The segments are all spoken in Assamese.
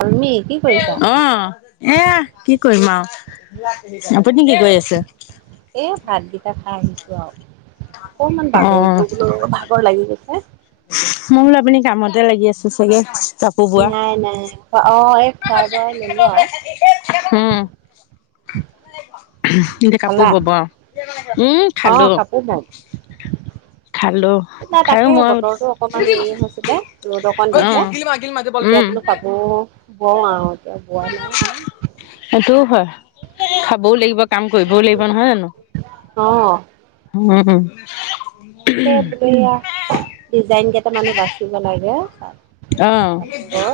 কলমি কি কৰিছা? অ'। এ, কি কৰিম আৰু। আপুনি কি কৰি আছে? এ, ভাতকেইটা খাই আহিছোঁ আৰু। অকমান অ', বাগৰিটো বোলো ভাগৰ লাগি গৈছে। মই বোলো আপুনি কামতে লাগি আছে চাগে। কাপোৰ বোৱা। নাই নাই। অ' এই খোৱাই বোৱাই ললোঁ আৰু। হুম। [unintelligible] কাপোৰ খালা? বব আৰু, উম, খালোঁ। না, তাকে বতৰটো অকমান হেৰি হৈছিলে। ৰ'দ অকণ অ', উম, দিছে, এতিয়া বোলো কাপোৰ বওঁ আৰু এতিয়া, বোৱা নাই। আৰু সেইটোও হয়। খাবও লাগিব, কাম কৰিবও লাগিব নহয় জানো? অ'। উম। [unintelligible] ডিজাইন কেইটামান [unintelligible] অ'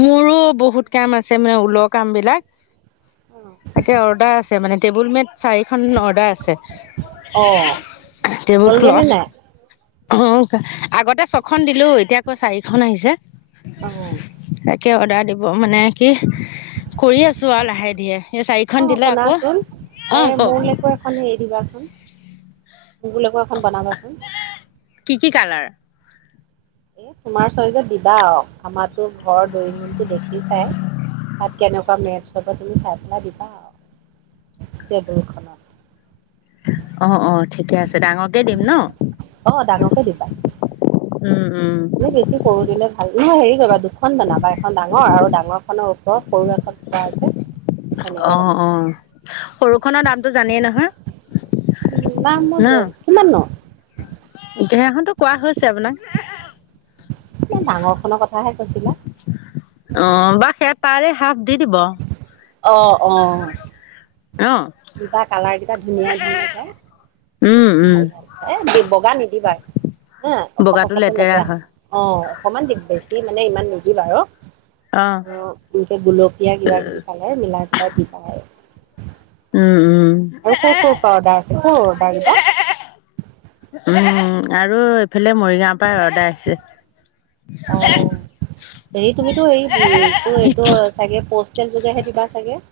মোৰো বহুত কাম আছে মানে ঊল কামবিলাক। তাকে অৰ্ডাৰ আছে মানে, টেবুল মেট চাৰিখন অৰ্ডাৰ আছে। অ টেবুল হ'লগে নে ক্লথ। নাই? অ' আগতে ছখন দিলোঁ, এতিয়া আকৌ চাৰিখন আহিছে। অ'। কিয় অৰ্ডাৰ দিব, মানে কি কৰি আছোঁ আৰু লাহে ধীৰে। এই চাৰি অ খন দিলে আকৌ। শুনাচোন এই অ' কওঁক। [unintelligible] এখন হেৰি দিবাচোন [unintelligible] এখন বনাবাচোন। কি কি কালাৰ? এ, তোমাৰ চইজত দিবা আৰু, আমাৰতো ঘৰৰ ড্ৰয়িং ৰুমটো দেখিচাই। তাত কেনেকুৱা মেছ হ'ব তুমি চাই পেলাই দিবা, টেবুলখন। অ', অ' ঠিকে আছে। ডাঙৰকে দিম ন'? অ' ডাঙৰকে দিবা। উম, উম। এই বেছি সৰু দিলে ভাল, নহয় হেৰি কৰিবা দুখন বনাবা এখন ডাঙৰ আৰু ডাঙৰখনৰ ওপৰত সৰু এখন। [unintelligible] অ', বনাবা অ'। সৰুখনৰ দামটো জানেই নহয়। দাম ন [unintelligible] কিমাননো? [unintelligible] কোৱা হৈছে আপোনাক। ডাঙৰ খনৰ কথাহে কৈছিলা। অ' বা সেই তাৰে হাফ দি দিব। অ', অ'। অ'। দিবা কালাৰ কেইটা ধুনীয়া ধুনীয়া চাই উম উম ভাল ভাল। এ, বগা নিদিবা হা, অকত বগাটো অকতে লেতেৰা হ'ব। হয় অ' অকমান দি, বেছি মানে ইমান নিদিবা আৰু অ' এনেকে গুলপীয়া কিবা কিবি কালাৰ মিলাই পেলাই দিবা আৰু। উম, উম। আৰু ক'ৰ ক'ৰ পৰা অৰ্ডাৰ আছে ক'ৰ অৰ্ডাৰ কেইটা? উম, আৰু এইফালে মৰিগাঁৱৰ পৰা অৰ্ডাৰ অ আছে। হেৰি তুমিতো হেৰি এইটো চাগে প'ষ্টেল যোগেহে দিবা চাগে।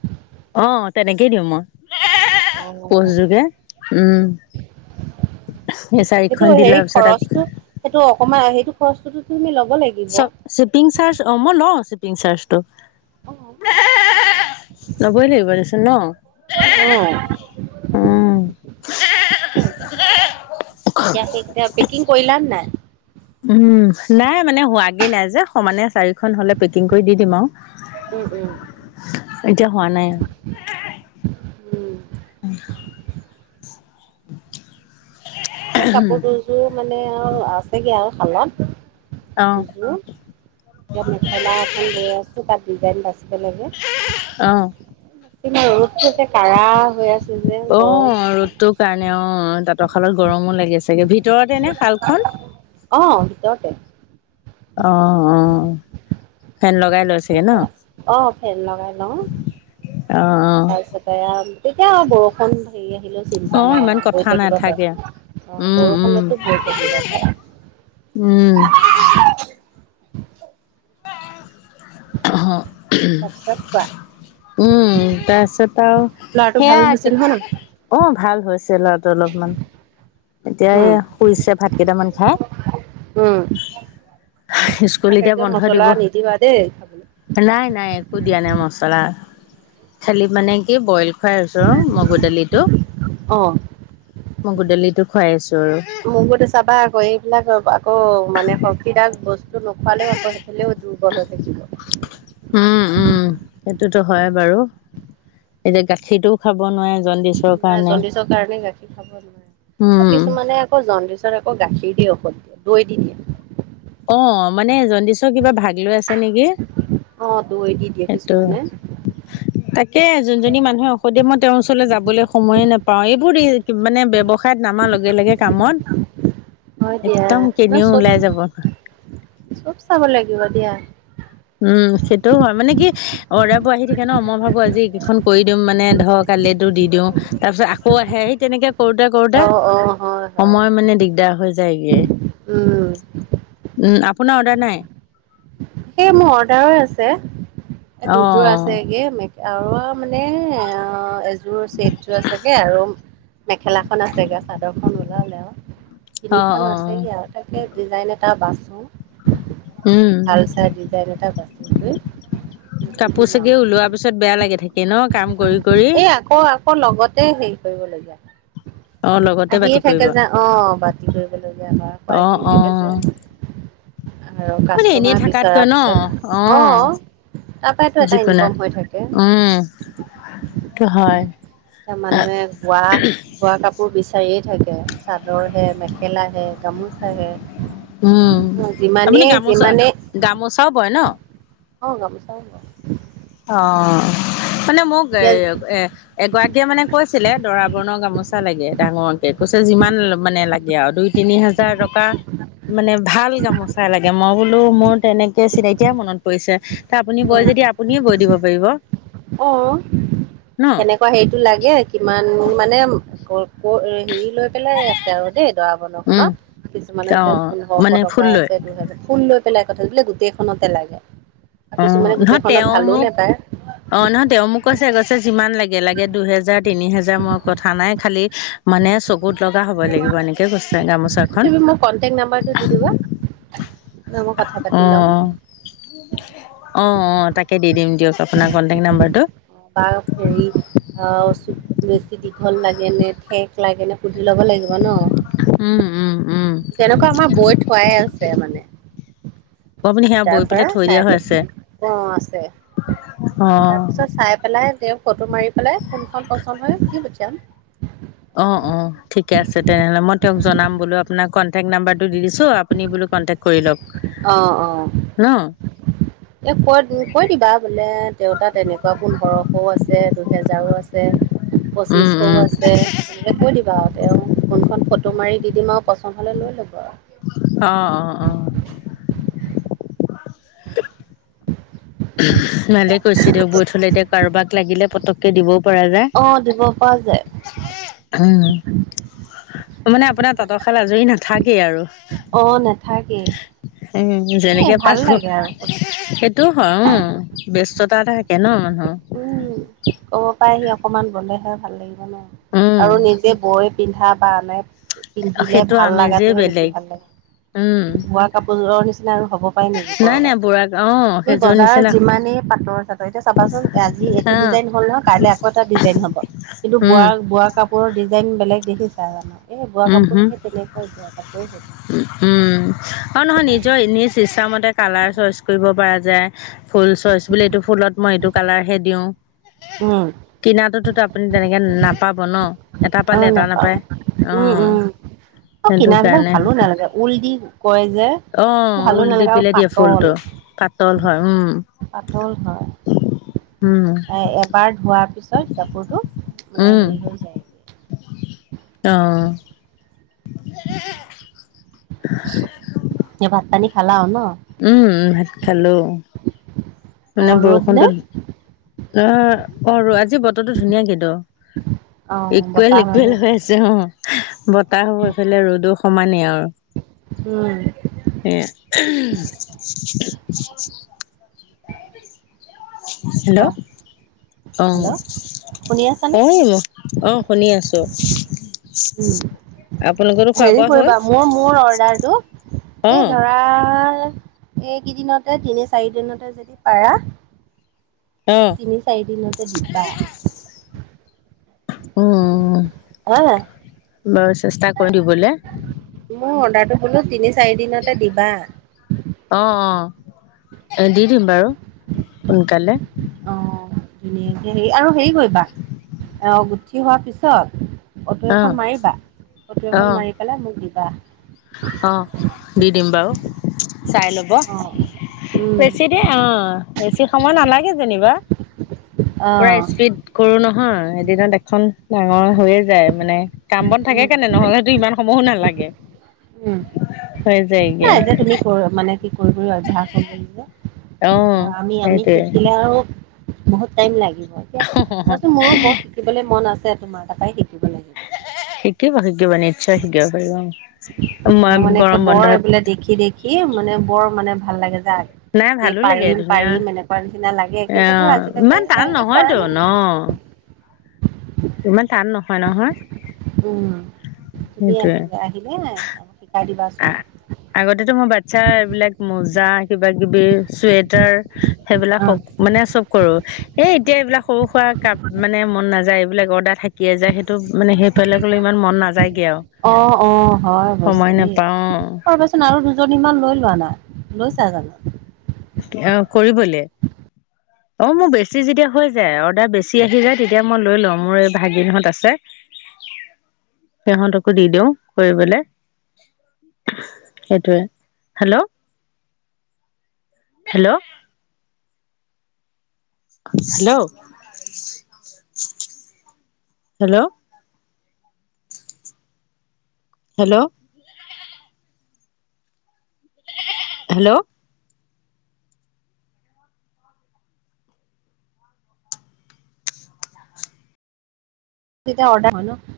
অঁ' তেনেকেই দিওঁ মই, পষ্টযোগে উম। সেই সেইটো চাৰিখন দি সেই লোৱাৰ পিছত আকৌ খৰচটো সেইটো অকমান সেইটো খৰচটোতো তুমি ল'ব লাগিব। চ অ শ্বিপিং চাৰ্জ অঁ' মই লওঁ শ্বিপিং চাৰজটো। ল'বই লাগিব দেচোন ন। অঁ। উম এতিয়া সেইকেইটা পেকিং কৰিলানে নাই? উমঁ' নাই মানে হোৱাগে নাই যে সমানে চাৰি খন হ'লে পেকিং কৰি দি দিম আৰু। উম উম এতিয়া হোৱা নাই আৰু। কাপোৰ দুযোৰ মানে আৰু আছেগে আৰু শালত আৰু দুযোৰ। এতিয়া মেখেলা এখন বৈ আছোঁ তাত ডিজাইন বাচিব লাগে। অ কিমান ৰ'দটো যে কাঢ়া হৈ আছে যে অ অ গৰম। অকমান ৰ'দটোৰ কাৰণে অঁ' তাঁতৰ শালত গৰমো লাগে চাগে, ভিতৰতে নে শালখন? অঁ' ভিতৰতে। অঁ অঁ' ফেন লগাই লৈ চাগে ন অঁ' ফেন লগাই লওঁ। অ অ তাৰপিছতে তেতিয়া বৰষুণ হেৰি আহিলো অ চিন্তা নাই ইমান আৰু বৈ কথা থাকিব নাথাকে পাৰে অঁ' উম বৰষুণতো বৈ থাকিব পাৰে। উমঁ। অঁ। উমঁ' তাৰপিছত তাৰ কোৱা পিছত আৰু ল'ৰাটো ভাল সেইয়া হৈছে কি নহয় ন অঁ' ভাল হৈছে ল'ৰাটো অলপমান। এতিয়া উম এই শুইছে ভাত কেইটামান খাই। উমঁ। স্কুল তাক এতিয়া একদম বন্ধ দিব মছলা নিদিবা দেই। খাবলৈ নাই নাই, একো দিয়া নাই মছলা, খালি মানে কি বইল খুৱাই আছো আৰু মগু দালিটো, অ মগু দালিটো খুৱাই আছো আৰু। মগুতো চাবা আকৌ এইবিলাক আকৌ মানে শক্তিদায় বস্তু টো নখোৱালেও আকৌ সেইফালেও দুৰ্বল হৈ থাকিব। হুম উমঁ' সেইটোতো হয় বাৰু এতিয়া গাখীৰটো খাব নোৱাৰে জন নাই জণ্ডিছৰ কাৰণে গাখীৰ খাব নোৱাৰে, উম কিছুমানে আকৌ জণ্ডিছ পিছত আকৌ গখীৰ দি ঔষধ দিয়ে, দৈ দি দিয়ে। অঁ' মানে জণ্ডিচৰ কিবা ভাগ লৈ আছে নেকি অঁ' দৈ দি দিয়ে সেইটো কিছুমানে। তাকে, যোনজনী মানুহে ঔষধ দিয়ে মই তেওঁৰ ওচৰলৈ যাবলৈ সময়ে নাপাও। এইবোৰ মানে ব্যৱসায়ত নামাৰ লগে লগে কামত হয় দিয়া একদম ন কিনিও চব ওলাই যাব চ'ব চাব লাগিব দিয়া। উমঁ' সেইটোও হয় মানে কি অৰ্দাৰ বোৰ আহি থাকে ন' মই ভাবো আজি এই কেইখন কৰি দিম মানে ধৰক কালিটো দি দিওঁ তাৰপিছত আকৌ আহে সেই তেনেকে কৰোতে কৰোতে অ অ হয় হয় সময় মানে দিগদাৰ হৈ যায়গৈ। উম উমঁ' আপোনাৰ অৰ্ডাৰ নাই? সেই মোৰ অৰ্ডাৰ আছে, অ দুযোৰ আছে গে মে আৰু মানে অঁ' এযোৰ ছেদযোৰ আছেগে আৰু মেখেলাখন আছেগে আৰু চাদৰখন ওলালে আৰু। অ অ তিনিখন অ আছেগে আৰু তাকে ডিজাইন এটা বাচো উম ভাল চাই ডিজাইন এটা বাচি কৰি দি কাপোৰ লওঁ চাগে ওলোৱাৰ পিছত বেয়া লাগে থাকে ন কাম কৰি কৰি এই আকৌ আকৌ লগতে হেৰি কৰিবলগীয়া অ লগতে আহিয়ে বাতি কৰিব থাকে যে অ বাতি কৰিবলৈ য আমাৰ আকৌ অ আহিয়ে থাকে অ যে আৰু মানে এনেই কাষ্টমাৰ থাকাতকৈ বিচৰাৰ ন পিছত অ তাপাইতো এটা যিকোনো ইনকম হৈ থাকে। উম টো হয় এয়া মানুহে বোৱা বোৱা কাপোৰ বিচাৰিয়ে থাকে চাদৰ হে মেখেলা হে গামোচাহে উম আপুনি গামোচা গামোচাও বয় ন অ গামোচা ব ও অ মানে মোক এ এতিয়া এ এগৰাকীয়ে মানে কৈছিলে দৰা বৰ্ণৰ গামোচা লাগে ডাঙৰকে কৈছে যিমান মানে লাগে আৰু দুই তিনি হাজাৰ টকাৰ মানে ভাল গামোচাই লাগে মই বোলো মোৰ তেনেকে চিনতিাই মনত পৰিছে ত আপুনি বৈ যদি আপুনিয়ে বৈ দিব পাৰিব অ ন কেনো হেৰিতটো লাগে কিমান মানে ক হেৰি লৈ পেলাই আছে আৰু দেই দৰা বন উম খনত কিছুমানৰ অ এতিয়া মানে পোন্ধশ টকা ফুল লৈ আছে দুহেজাৰ ফুল লৈ পেলাই কথা বোলে গোটেইখনতে লাগে আৰু অ কিছুমানে নহয় গোটেইখনত তেওঁ ভালো মোক নেপায় অ নহ তেওঁ মোক কৈছে কৈছে যিমান লাগে লাগে দুহেজাৰ তিনি হোজাৰ মোৰ কথা নাই খালি মানে চকুত লগা হ'ব লাগিব এনেকে কৈছে টে গামোচা খন তুমি মোক কন্টেক্ট নাম্বাৰটো দি দিবা মই কথা পাতি ল'ম অঁ অ অ তাকে দি দিম দিয়ক আপোনাৰ কন্টেক্ট নাম্বাৰটো বা হেৰি অ চু বেছি দীঘল লাগে এনে ঠেক লাগে নে সুধি ল'ব লাগিব ন উম উম উম তেনেকুৱা আমাৰ বৈ থোৱাই আছে মানে আপুনি সেয়া তাৰ বৈ পেলাই পৰা থৈ দিয়া হৈ চাই আছে [unintelligible] অ আছে অ তাৰপিছত চাই পেলাই তেওঁ ফটো মাৰি পেলাই কোনখন পচন্দ হয় দি পঠিয়াম অ অ ঠিকে আছে তেনেহ'লে মই তেওঁক জনাম বোলো আপোনাৰ কন্টেক্ট নাম্বাৰটো দি দিছো আপুনি বোলো কণ্টেক্ট কৰি ল'ব অ অ অ এ কৈ কৈ দিবা বোলে দেউতা তেনেকুৱা পোন্ধ ৰশও আছে দুহেজাৰো আছে উম পঁচিছশও উম আছে তেনেকৈ কৈ দিবা আৰু তেওঁ কোনখন ফটো মাৰি দি দিম আৰু পচন্দ হ'লে লৈ ল'ব আৰু অ অ অ ভালেই কৈছে দিয়ক বৈ থলে এতিয়া কাৰোবাক লাগিলে পতক দিবও পৰা যায় অ', দিব পৰা যায় উম মানে আপোনাৰ তাঁতৰশাল আজৰি নাথাকেই আৰু অ নাথাকেই উম এ যেনেকে ভাল পাক ঘ লাগে আৰু। সেইটোও হয় উম ব্যস্ততা এটা থাকে ন মানুহ উম ক'ব পাৰহি অকমান বলেহে ভাল লাগিব ন উম আৰু নিজে বৈ পিন্ধা বা আনে পিন্ধিলে সেইটো ভাল আমেজেই লাগাটোহে বেছি বেলেগ ভাল লাগে, উম মই কাপোৰযোৰৰ নিচিনা আৰু হ'ব। পায় নেকি নাই নাই কৰবাত? বুঢ়া অ তুমি সেইযোৰ বজাৰ নিচিনা যিমানেই পাটৰ - চাটৰ এতিয়া চাবাচোন যি এইটো হা ডিজাইন হল নহয় কাইলৈ আকৌ এটা ডিজাইন হব কিন্তু উম বোৱাৰ বোৱা কাপোৰৰ ডিজাইন বেলেগ দেখিছা জানো? এই বোৱা উম কাপোৰ হুম, সেই তেনেকুৱাই বোৱা কাপোৰে হৈ থাকে। উ উম আৰু নহয় নিজৰ এনেচ ইচ্ছামতে কালাৰ চইচ কৰিব পৰা যায় ফুল চইচ বুলি এইটো ফুলত মই এইটো কালাৰহে দিওঁ। উম। কিনাতোতো ত আপুনি তেনেকে নাপাব ন? এটা অ পালে এটা নাপাওঁ নাপায় অ উম উম, এ সেইটো কিনাবিলাক কাৰণে ভালো নালাগে ঊল দি কৰে যে। অ ভালো ঊল দি নালাগে আৰু পেলাই দিয়ে পাতল ফুলটো, পাতল হয় উম। পাতল হয় উম। এ এবাৰ ধোৱাৰ পিছত কাপোৰটো মানে উম হেৰি হৈ যায়। অ। [unintelligible] চ, এ ভাত পানী - খালা আও ন? উম উম, ভাত খালো। মানে অঁ ৰ'দ নে? বৰষুণটোত অ অ আজি বতৰটো ধুনীয়া কিন্তু অ ইকুৱেল - বতাহ মাৰি ইকুৱেল আছে হৈ চাগে। আছ ছে অ, বতাহ হৈ উম ফালে ৰ'দো সমানেই আৰু। উম। এহ উহ। তাৰপিছত [unintelligible] কোৱা হেল্ল'? অ' হেল্ল' শুনি আছানে ঔ। অ' শুনি আছো, উম আপোনালোকৰটো হেৰি খোৱা-বোৱা হ'ল। কৰিবা মোৰ -মোৰ অৰ্ডাৰটো অ এই ধৰা এইকেইদিনতে তিনি - চাৰি দিনতে যদি পাৰা অ তিনি - চাৰি দিনতে দিবা। উম উম। হা বাৰু চেষ্টা কৰো দিবলে। মোৰ অৰ্ডাৰটো বোলো তিনি - চাৰি দিনতে দিবা। অ', অ' এ' দি দিম বাৰু সোনকালে। অ' ধুনীয়াকে হে আৰু হেৰি কৰিবা, আহ, গুঠি হোৱাৰ পিছত ফটো অ এখন মাৰিবা, ফটো এখন অ', মাৰি পেলাই মোক দিবা। অ', দি দিম বাৰু চাই ল'ব, অ উম বেছি দিন অ' বেছি সময় নালাগে যেনিবা, অ পোৰা স্পীড কৰো নহয় এদিনত এখন ডাঙৰ হৈয়ে যায়, মানে কাম-বন থাকে উম কেনে তেনেহ'লেটো ইমান সময়ো নালাগে। উম। হৈ যায়গে নাই যে তুমি কৰ মানে কি কৰি -কৰি অভ্যাস হৈ গ'ল যে। অ'। এয়া আমি - আমি সেইটোৱে, শিকিলেও আৰু বহুত টাইম লাগিব। য়া তাৰপিছত মোৰো বৰ শিকিবলৈ মন আছে তোমাৰ, তাপাই শিকিব লাগিব। শিকিব, শিকিব নিচ্চয় শিকিব পাৰিবা। অ মোৰ মই' মানে গৰম বৰ বন্ধত এইবিলাক দেখি- দেখি এ মানে, বৰ মানে ভাল লাগে যা। নাই যে ভালো লাগে পাৰিম, ধুনীয়া পাৰিম এনেকুৱা নিচিনা লাগে কিন্তু ধৰ আজিলৈকে ইমান টান তেনেকে কৰা নহয়তো ন, নাই। অ'। ইমান টান নহয়, নহয়। উম, তুমি সেইটোৱে। আহি-আহিবা নাই, শিকাই দিবাচোন। আগতেটো মোৰ বাচ্ছাৰ এইবিলাক মুজা কিবা কিবি। চুৱেটাৰ, সেইবিলাক সক মানে চব কৰোঁ এ এতিয়া এইবিলাক সৰু-সুৰা কাপ মানে মন নাযায়, এইবিলাক অৰ্ডাৰ হে কিয়ে যায় সেইটো মানে সেইফালে গ'লে, ইমান মন নাযায়গে আৰু অ অ অ সময় নেপা অ'। শুনাচোন আৰু দুজনীমান লৈ লোৱা না লৈছা জানোঁ। এয়া কৰিবলে। অ' মোৰ বেছি যেতিয়া হৈ যায়, অৰ্ডাৰ বেছি আহি যায়, তেতিয়া মই লৈ লওঁ মোৰ এই ভাগিনহঁত আছে। সিহঁতকো দি দিওঁ কৰিবলে। সেইটোৱে hello, hello. Hello, hello. Hello. Hello. যেতিয়া অৰ্ডাৰ। [unintelligible]